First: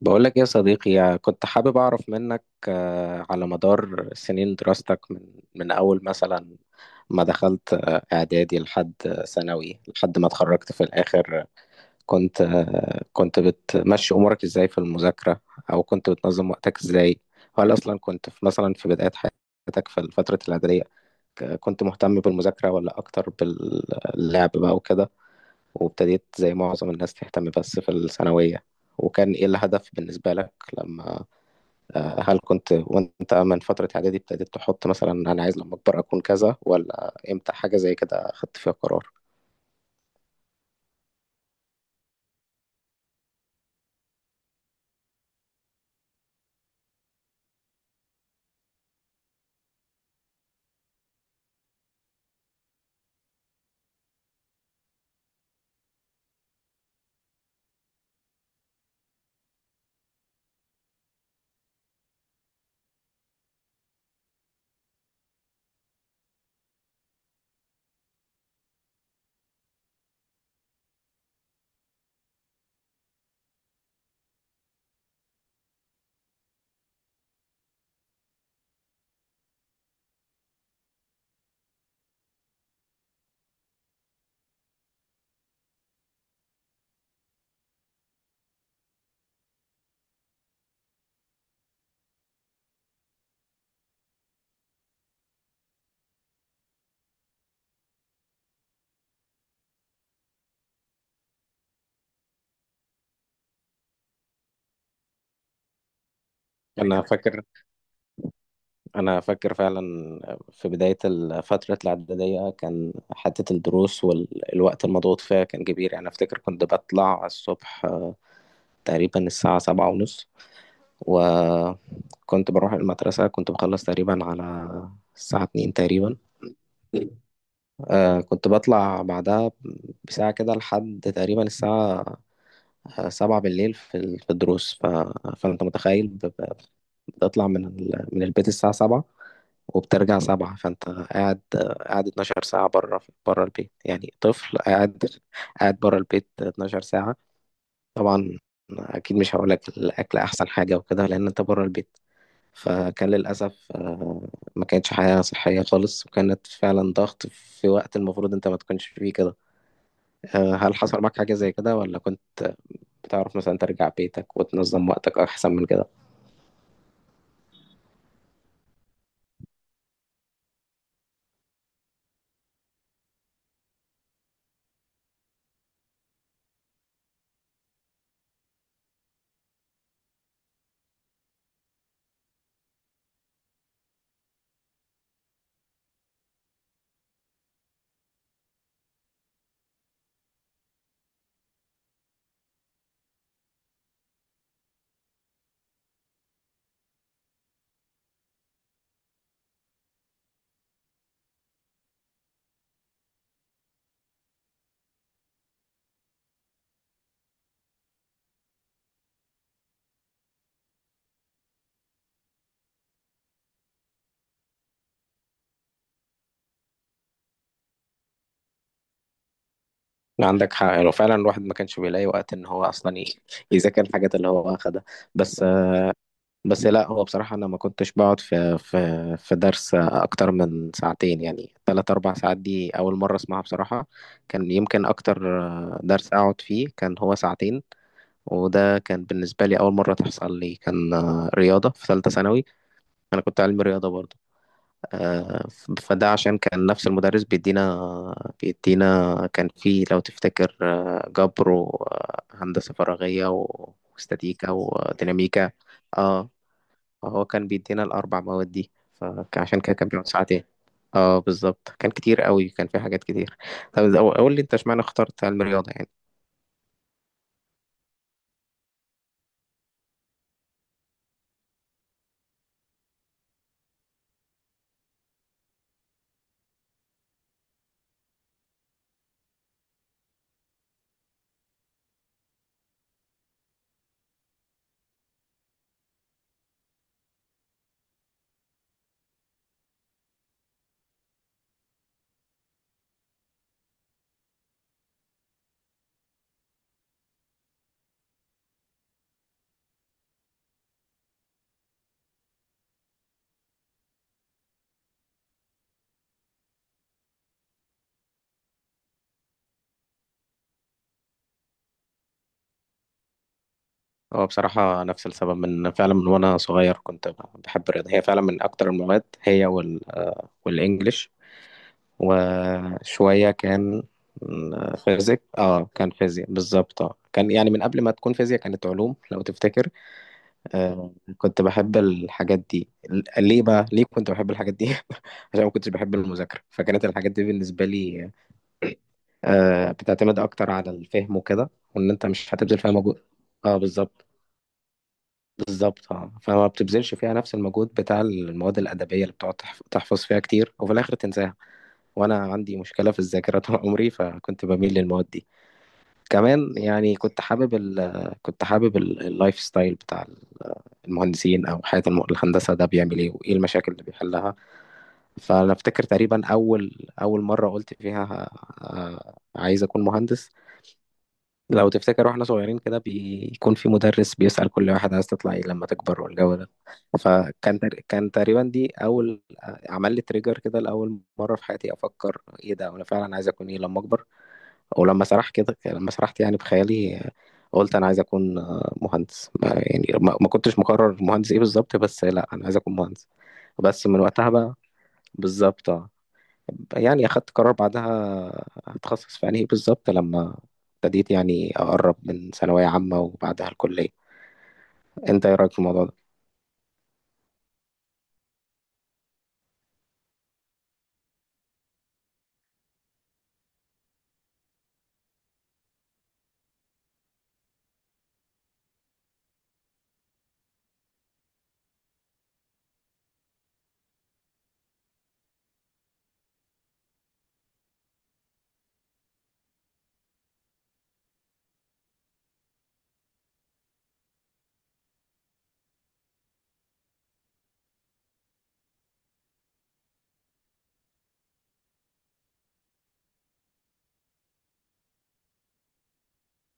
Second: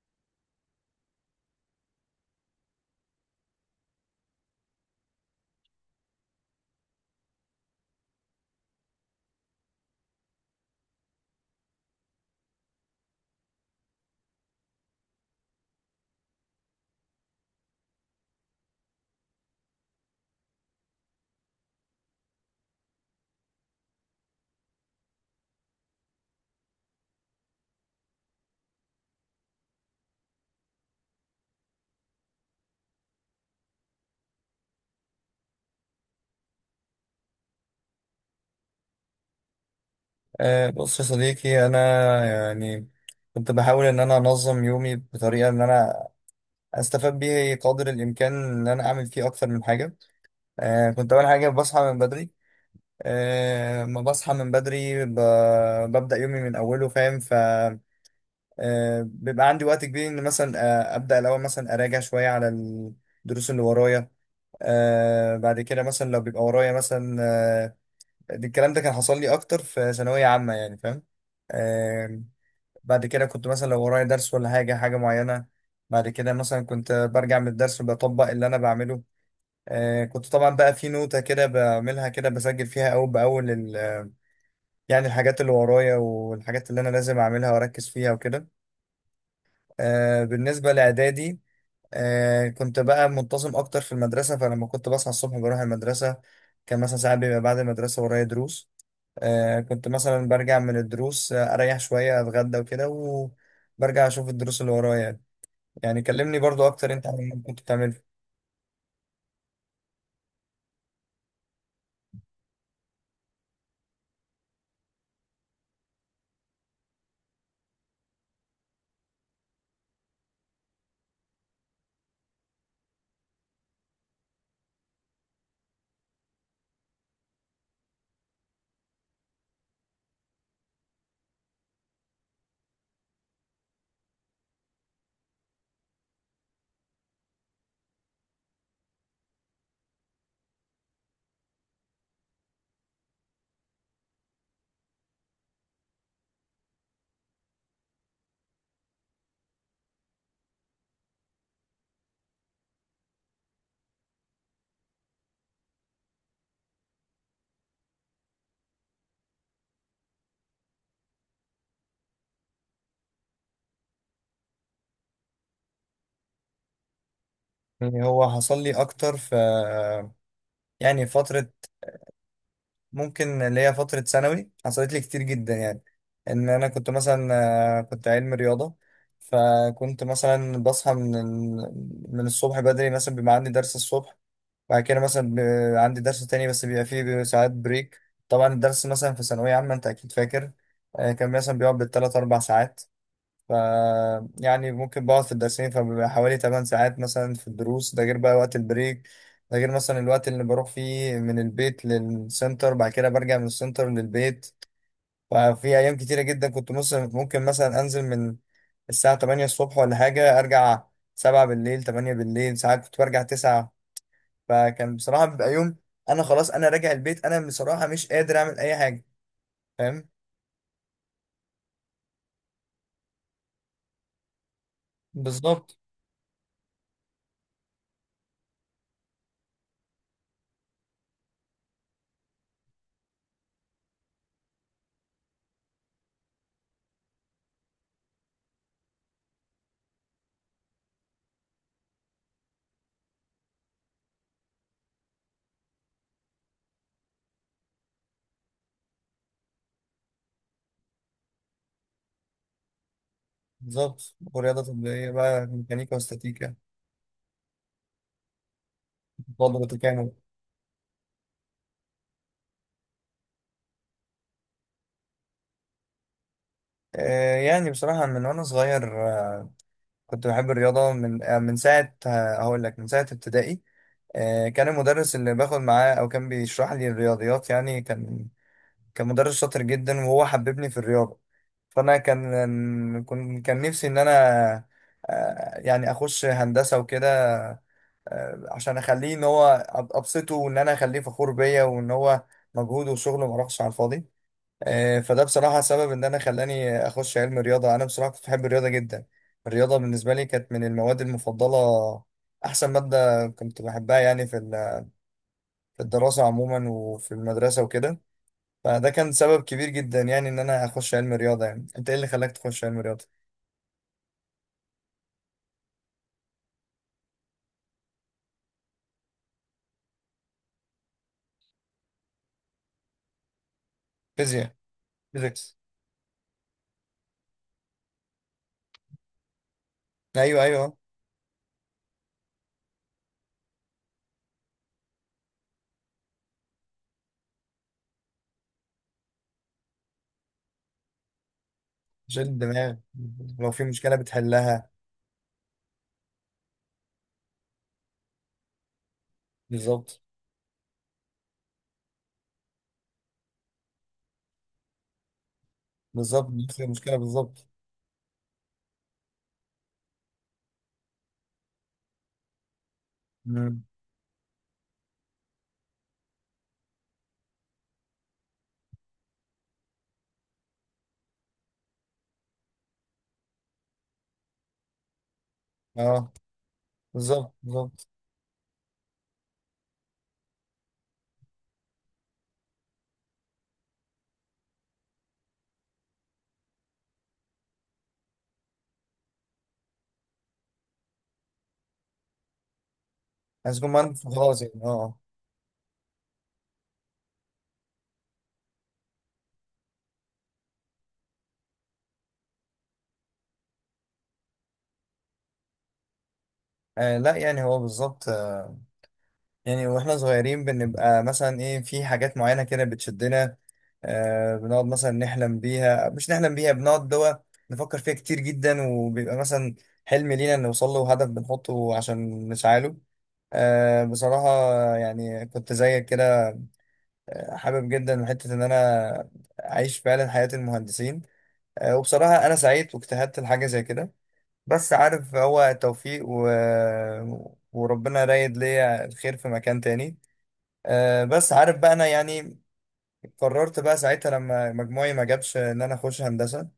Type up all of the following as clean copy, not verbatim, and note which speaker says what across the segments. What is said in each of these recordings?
Speaker 1: بقولك يا صديقي، يعني كنت حابب أعرف منك على مدار سنين دراستك، من أول مثلا ما دخلت إعدادي لحد ثانوي لحد ما اتخرجت في الآخر. كنت بتمشي أمورك إزاي في المذاكرة؟ أو كنت بتنظم وقتك إزاي؟ هل أصلا كنت مثلا في بداية حياتك في فترة الإعدادية، كنت مهتم بالمذاكرة ولا أكتر باللعب بقى وكده، وابتديت زي معظم الناس تهتم بس في الثانوية؟ وكان إيه الهدف بالنسبة لك؟ لما آه، هل كنت وأنت من فترة إعدادي ابتديت تحط مثلا أنا عايز لما أكبر أكون كذا، ولا إمتى حاجة زي كده خدت فيها قرار؟
Speaker 2: بص يا صديقي انا، يعني كنت بحاول ان انا انظم يومي بطريقه ان انا استفاد بيه قدر الامكان ان انا اعمل فيه اكتر من حاجه. كنت اول حاجه بصحى من بدري. أه ما بصحى من بدري ب... ببدا يومي من اوله، فاهم؟ ف أه بيبقى عندي وقت كبير ان مثلا ابدا الاول مثلا اراجع شويه على الدروس اللي ورايا. بعد كده مثلا لو بيبقى ورايا مثلا الكلام ده كان حصل لي اكتر في ثانويه عامه، يعني فاهم؟ آه، بعد كده كنت مثلا لو ورايا درس ولا حاجة معينة، بعد كده مثلا كنت برجع من الدرس بطبق اللي أنا بعمله. كنت طبعا بقى في نوتة كده بعملها، كده بسجل فيها أول بأول يعني الحاجات اللي ورايا والحاجات اللي أنا لازم أعملها وأركز فيها وكده. بالنسبة لإعدادي، كنت بقى منتظم أكتر في المدرسة، فلما كنت بصحى الصبح بروح المدرسة. كان مثلا ساعات بيبقى بعد المدرسة ورايا دروس. كنت مثلا برجع من الدروس، اريح شوية، اتغدى وكده، وبرجع اشوف الدروس اللي ورايا يعني. يعني كلمني برضو اكتر
Speaker 1: أنا
Speaker 2: انت عن اللي
Speaker 1: فاكر
Speaker 2: كنت بتعمله.
Speaker 1: أنا فاكر فعلا في بداية فترة الإعدادية كان حتة الدروس والوقت المضغوط فيها كان كبير، يعني أفتكر كنت بطلع الصبح تقريبا الساعة 7:30، وكنت بروح المدرسة، كنت بخلص تقريبا على الساعة 2 تقريبا. كنت بطلع بعدها بساعة كده لحد تقريبا الساعة سبعة بالليل في الدروس. فأنت متخيل بتطلع من البيت الساعة سبعة وبترجع سبعة، فأنت قاعد 12 ساعة بره البيت، يعني طفل قاعد بره البيت 12 ساعة. طبعا أكيد مش هقولك الأكل أحسن حاجة وكده، لأن أنت بره البيت. فكان للأسف ما كانتش حياة صحية خالص، وكانت فعلا ضغط في وقت المفروض أنت ما تكونش فيه كده. هل حصل معاك حاجة زي كده، ولا كنت بتعرف مثلا ترجع بيتك وتنظم وقتك أحسن من كده؟
Speaker 2: يعني هو حصل لي اكتر في يعني فترة ممكن اللي هي فترة ثانوي حصلت لي كتير جدا يعني، ان انا كنت مثلا كنت علم رياضة. فكنت مثلا بصحى من الصبح بدري، مثلا بيبقى عندي درس الصبح. بعد كده مثلا عندي درس تاني، بس بيبقى ساعات بريك. طبعا الدرس مثلا في ثانوية عامة أنت أكيد فاكر، كان مثلا بيقعد بالتلات أربع ساعات. ف يعني ممكن بقعد في الدرسين فبيبقى حوالي تمن ساعات مثلا في الدروس، ده غير بقى وقت البريك، ده غير مثلا الوقت اللي بروح فيه من البيت للسنتر بعد كده برجع من السنتر للبيت. ففي أيام كتيرة جدا كنت ممكن مثلا أنزل من الساعة 8 الصبح ولا حاجة، أرجع 7 بالليل، 8 بالليل، ساعات كنت برجع 9. فكان بصراحة بيبقى يوم أنا خلاص، أنا راجع البيت، أنا بصراحة مش قادر أعمل أي حاجة، فاهم؟
Speaker 1: لا، عندك حق، لو فعلا الواحد ما كانش بيلاقي وقت إن هو أصلا يذاكر الحاجات اللي هو أخدها. بس آه،
Speaker 2: بالظبط،
Speaker 1: بس لا، هو بصراحة أنا ما كنتش بقعد في درس أكتر من ساعتين، يعني تلات أربع ساعات دي أول مرة أسمعها بصراحة. كان يمكن أكتر درس أقعد فيه كان هو ساعتين، وده كان بالنسبة لي أول مرة تحصل لي، كان رياضة في ثالثة ثانوي. أنا كنت علمي رياضة برضه، فده عشان كان نفس المدرس بيدينا كان في، لو تفتكر، جبر وهندسة فراغية و-
Speaker 2: بالظبط.
Speaker 1: واستاتيكا
Speaker 2: ورياضة تطبيقية بقى،
Speaker 1: وديناميكا.
Speaker 2: ميكانيكا
Speaker 1: اه،
Speaker 2: واستاتيكا.
Speaker 1: هو كان بيدينا الأربع مواد دي، فعشان
Speaker 2: فضل
Speaker 1: كده كان بيقعد
Speaker 2: تكامل.
Speaker 1: ساعتين. اه، بالظبط، كان كتير قوي، كان في حاجات كتير. طب قول لي انت، اشمعنى اخترت علم الرياضة يعني؟
Speaker 2: يعني بصراحة من وأنا صغير كنت بحب الرياضة من من ساعة، هقول لك من ساعة ابتدائي. كان المدرس اللي باخد معاه او كان بيشرح لي الرياضيات، يعني كان كان مدرس شاطر جدا وهو حببني في الرياضه. فانا كان كنت كان نفسي ان انا، يعني اخش هندسه وكده، عشان اخليه ان هو ابسطه وان انا اخليه فخور بيا وان هو مجهوده وشغله ما راحش على الفاضي. فده بصراحه سبب ان انا خلاني اخش علم رياضه. انا بصراحه كنت بحب الرياضه جدا، الرياضه بالنسبه لي كانت من المواد المفضله، احسن ماده كنت بحبها يعني في في الدراسه عموما وفي المدرسه وكده. فده كان سبب كبير جدا يعني ان انا اخش علم رياضه. يعني انت ايه اللي خلاك تخش علم رياضه؟
Speaker 1: اه، بصراحة نفس السبب، من فعلا من وانا صغير كنت بحب الرياضة، هي فعلا من اكتر المواد، هي وال والانجليش، وشوية كان
Speaker 2: فيزياء.
Speaker 1: فيزيك.
Speaker 2: فيزيكس.
Speaker 1: اه، كان فيزياء بالظبط. اه، كان يعني من قبل ما تكون فيزياء كانت علوم لو تفتكر.
Speaker 2: ايوه، ايوه.
Speaker 1: كنت بحب الحاجات دي، ليه بقى ليه كنت بحب الحاجات دي؟ عشان ما كنتش بحب المذاكرة، فكانت الحاجات دي بالنسبة لي بتعتمد اكتر على الفهم وكده، وان انت
Speaker 2: شيل
Speaker 1: مش هتبذل فيها
Speaker 2: الدماغ،
Speaker 1: مجهود.
Speaker 2: لو
Speaker 1: اه،
Speaker 2: في مشكله
Speaker 1: بالظبط،
Speaker 2: بتحلها.
Speaker 1: بالظبط. اه، فما بتبذلش فيها نفس المجهود بتاع المواد الأدبية، اللي بتقعد تحفظ
Speaker 2: بالظبط،
Speaker 1: فيها كتير وفي الآخر تنساها. وأنا عندي مشكلة في الذاكرة طول عمري، فكنت بميل للمواد دي.
Speaker 2: بالظبط،
Speaker 1: كمان
Speaker 2: نفس
Speaker 1: يعني
Speaker 2: المشكلة
Speaker 1: كنت
Speaker 2: بالظبط.
Speaker 1: حابب ال كنت حابب ال- اللايف ستايل بتاع المهندسين، أو حياة الهندسة، ده بيعمل إيه، وإيه
Speaker 2: مم.
Speaker 1: المشاكل اللي بيحلها. فأنا أفتكر تقريبا أول مرة قلت فيها عايز أكون مهندس، لو تفتكر واحنا صغيرين كده بيكون في مدرس بيسأل كل واحد، عايز تطلع ايه لما تكبر،
Speaker 2: اه،
Speaker 1: والجو ده.
Speaker 2: بالظبط
Speaker 1: فكان
Speaker 2: بالظبط.
Speaker 1: كان تقريبا دي اول عمل لي تريجر كده، لاول مره في حياتي افكر ايه ده، انا فعلا عايز اكون ايه لما اكبر. ولما سرح كده لما سرحت يعني بخيالي، قلت انا عايز اكون مهندس، ما يعني ما كنتش مقرر مهندس ايه بالظبط، بس لا، انا عايز اكون مهندس.
Speaker 2: عايز يكون
Speaker 1: بس
Speaker 2: معانا
Speaker 1: من وقتها
Speaker 2: خلاص
Speaker 1: بقى،
Speaker 2: يعني، اه.
Speaker 1: بالظبط. يعني أخدت قرار بعدها هتخصص في أنهي بالظبط، لما ابتديت يعني أقرب من ثانوية عامة وبعدها الكلية. أنت إيه رأيك في الموضوع ده؟
Speaker 2: لا يعني هو بالظبط. يعني واحنا صغيرين بنبقى مثلا ايه، في حاجات معينة كده بتشدنا، بنقعد مثلا نحلم بيها، مش نحلم بيها، بنقعد دوا نفكر فيها كتير جدا، وبيبقى مثلا حلم لينا نوصل له وهدف بنحطه عشان نسعاله. بصراحة يعني كنت زيك كده، حابب جدا حتة ان انا اعيش فعلا حياة المهندسين. وبصراحة أنا سعيد واجتهدت لحاجة زي كده، بس عارف هو توفيق وربنا رايد ليا الخير في مكان تاني. بس عارف بقى أنا يعني قررت بقى ساعتها لما مجموعي ما جابش إن أنا أخش هندسة.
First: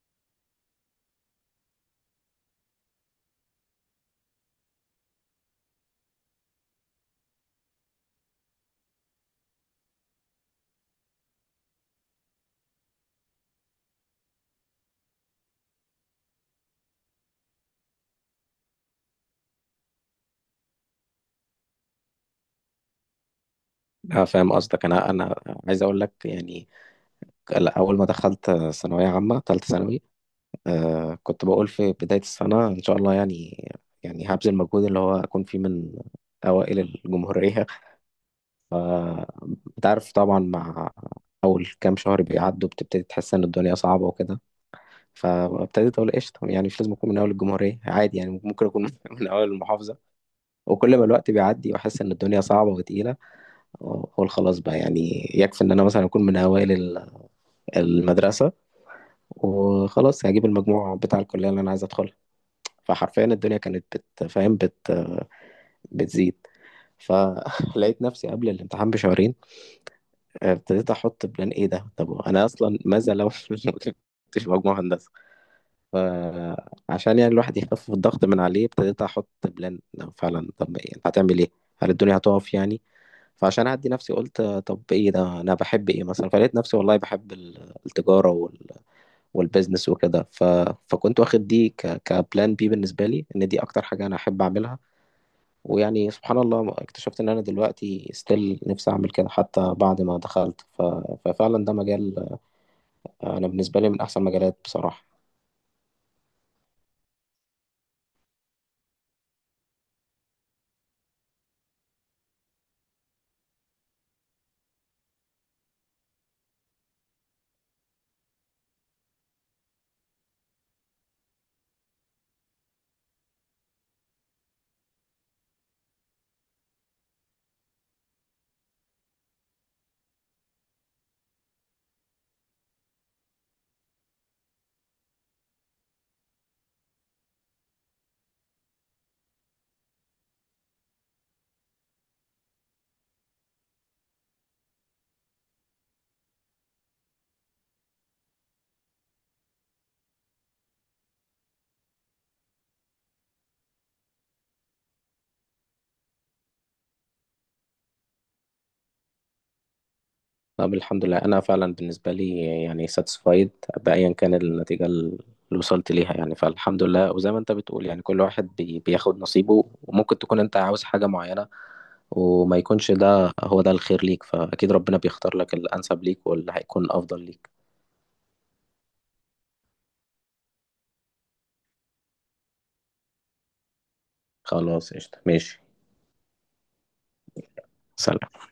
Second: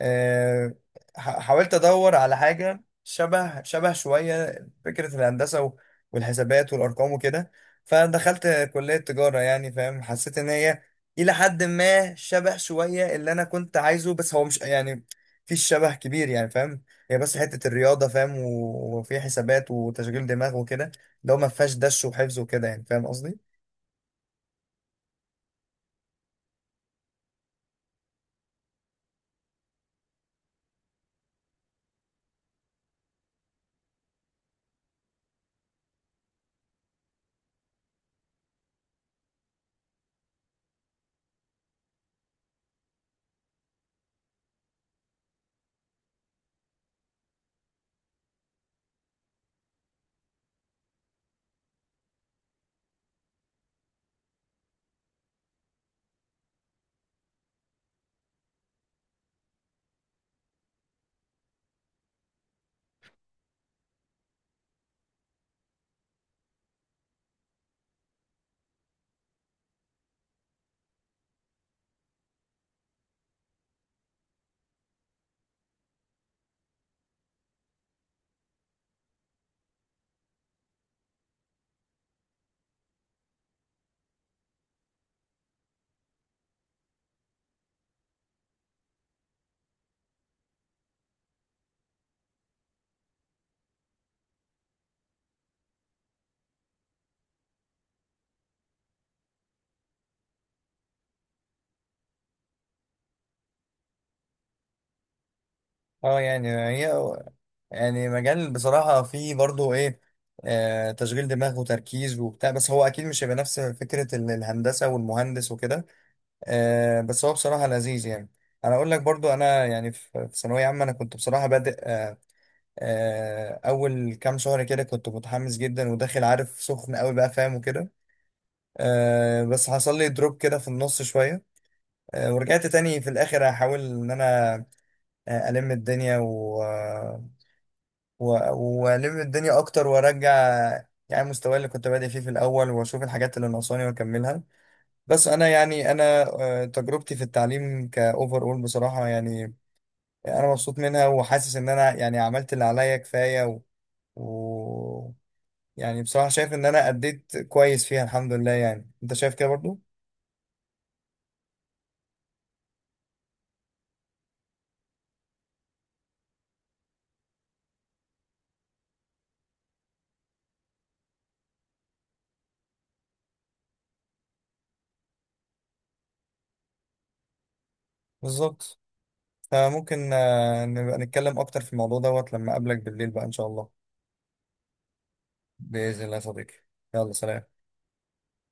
Speaker 2: آه، حاولت ادور على حاجه شبه شويه فكره الهندسه والحسابات والارقام وكده، فدخلت كليه تجاره يعني، فاهم؟ حسيت ان هي الى حد ما شبه شويه اللي انا كنت عايزه، بس هو مش يعني في شبه كبير يعني فاهم. هي بس حته الرياضه فاهم، وفي حسابات وتشغيل دماغ وكده، لو ما فيهاش دش وحفظ وكده يعني، فاهم قصدي؟
Speaker 1: أنا فاهم قصدك. أنا عايز أقول لك يعني، لا، أول ما دخلت ثانوية عامة تالتة ثانوي كنت بقول في بداية السنة إن شاء الله يعني هبذل مجهود اللي هو أكون فيه من أوائل الجمهورية. فأنت عارف طبعا، مع أول كام شهر بيعدوا بتبتدي تحس إن الدنيا صعبة وكده، فابتديت اقول قشطه، يعني مش لازم اكون من اول الجمهوريه، عادي يعني، ممكن اكون من اول المحافظه. وكل ما الوقت بيعدي واحس ان الدنيا صعبه وتقيله، اقول خلاص بقى، يعني يكفي ان انا مثلا اكون من اوائل المدرسه، وخلاص هجيب المجموع بتاع الكليه اللي انا عايز ادخلها. فحرفيا الدنيا كانت بتفهم بت بتزيد، فلقيت نفسي قبل الامتحان بشهرين ابتديت احط بلان، ايه ده، طب انا اصلا ماذا لو ما كنتش مجموع هندسه؟ فعشان يعني الواحد يخفف الضغط من عليه، ابتديت احط بلان لو فعلا، طب إيه هتعمل ايه، هل الدنيا هتقف يعني؟ فعشان اهدي نفسي، قلت طب ايه ده، انا بحب ايه مثلا؟ فلقيت نفسي والله بحب التجاره والبيزنس وكده. فكنت واخد دي كبلان بالنسبه لي، ان دي اكتر حاجه انا احب اعملها. ويعني سبحان الله اكتشفت ان انا دلوقتي ستيل نفسي اعمل كده حتى بعد ما دخلت. ففعلا ده مجال، انا بالنسبه لي من احسن مجالات بصراحه.
Speaker 2: اه يعني هي يعني مجال بصراحة فيه برضو ايه، تشغيل دماغ وتركيز وبتاع، بس هو اكيد مش هيبقى نفس فكرة الهندسة والمهندس وكده. بس هو بصراحة لذيذ يعني. انا اقول لك برضو، انا يعني في ثانوية عامة انا كنت بصراحة بادئ، اول كام شهر كده كنت متحمس جدا وداخل عارف سخن قوي بقى فاهم وكده. بس حصل لي دروب كده في النص شوية. ورجعت تاني في الاخر احاول ان انا، الم الدنيا والم الدنيا اكتر وارجع يعني مستواي اللي كنت بادئ فيه في الاول واشوف الحاجات اللي ناقصاني واكملها. بس انا يعني انا تجربتي في التعليم كاوفر اول بصراحه يعني انا مبسوط منها وحاسس ان انا يعني عملت اللي عليا كفايه و... يعني بصراحه شايف ان انا اديت كويس فيها الحمد لله. يعني انت شايف كده برضو؟
Speaker 1: طب الحمد لله، انا فعلا بالنسبه لي يعني ساتسفايد بايا كان النتيجه اللي وصلت ليها يعني. فالحمد لله، وزي ما انت بتقول يعني كل واحد بياخد نصيبه، وممكن تكون انت عاوز حاجه معينه وما يكونش ده هو ده الخير ليك، فاكيد ربنا بيختار لك الانسب ليك واللي هيكون افضل ليك.
Speaker 2: بالظبط. فممكن نبقى نتكلم اكتر في الموضوع دوت لما اقابلك بالليل بقى ان شاء الله.
Speaker 1: خلاص قشطه، ماشي.
Speaker 2: باذن الله يا صديقي. يلا سلام.
Speaker 1: سلام.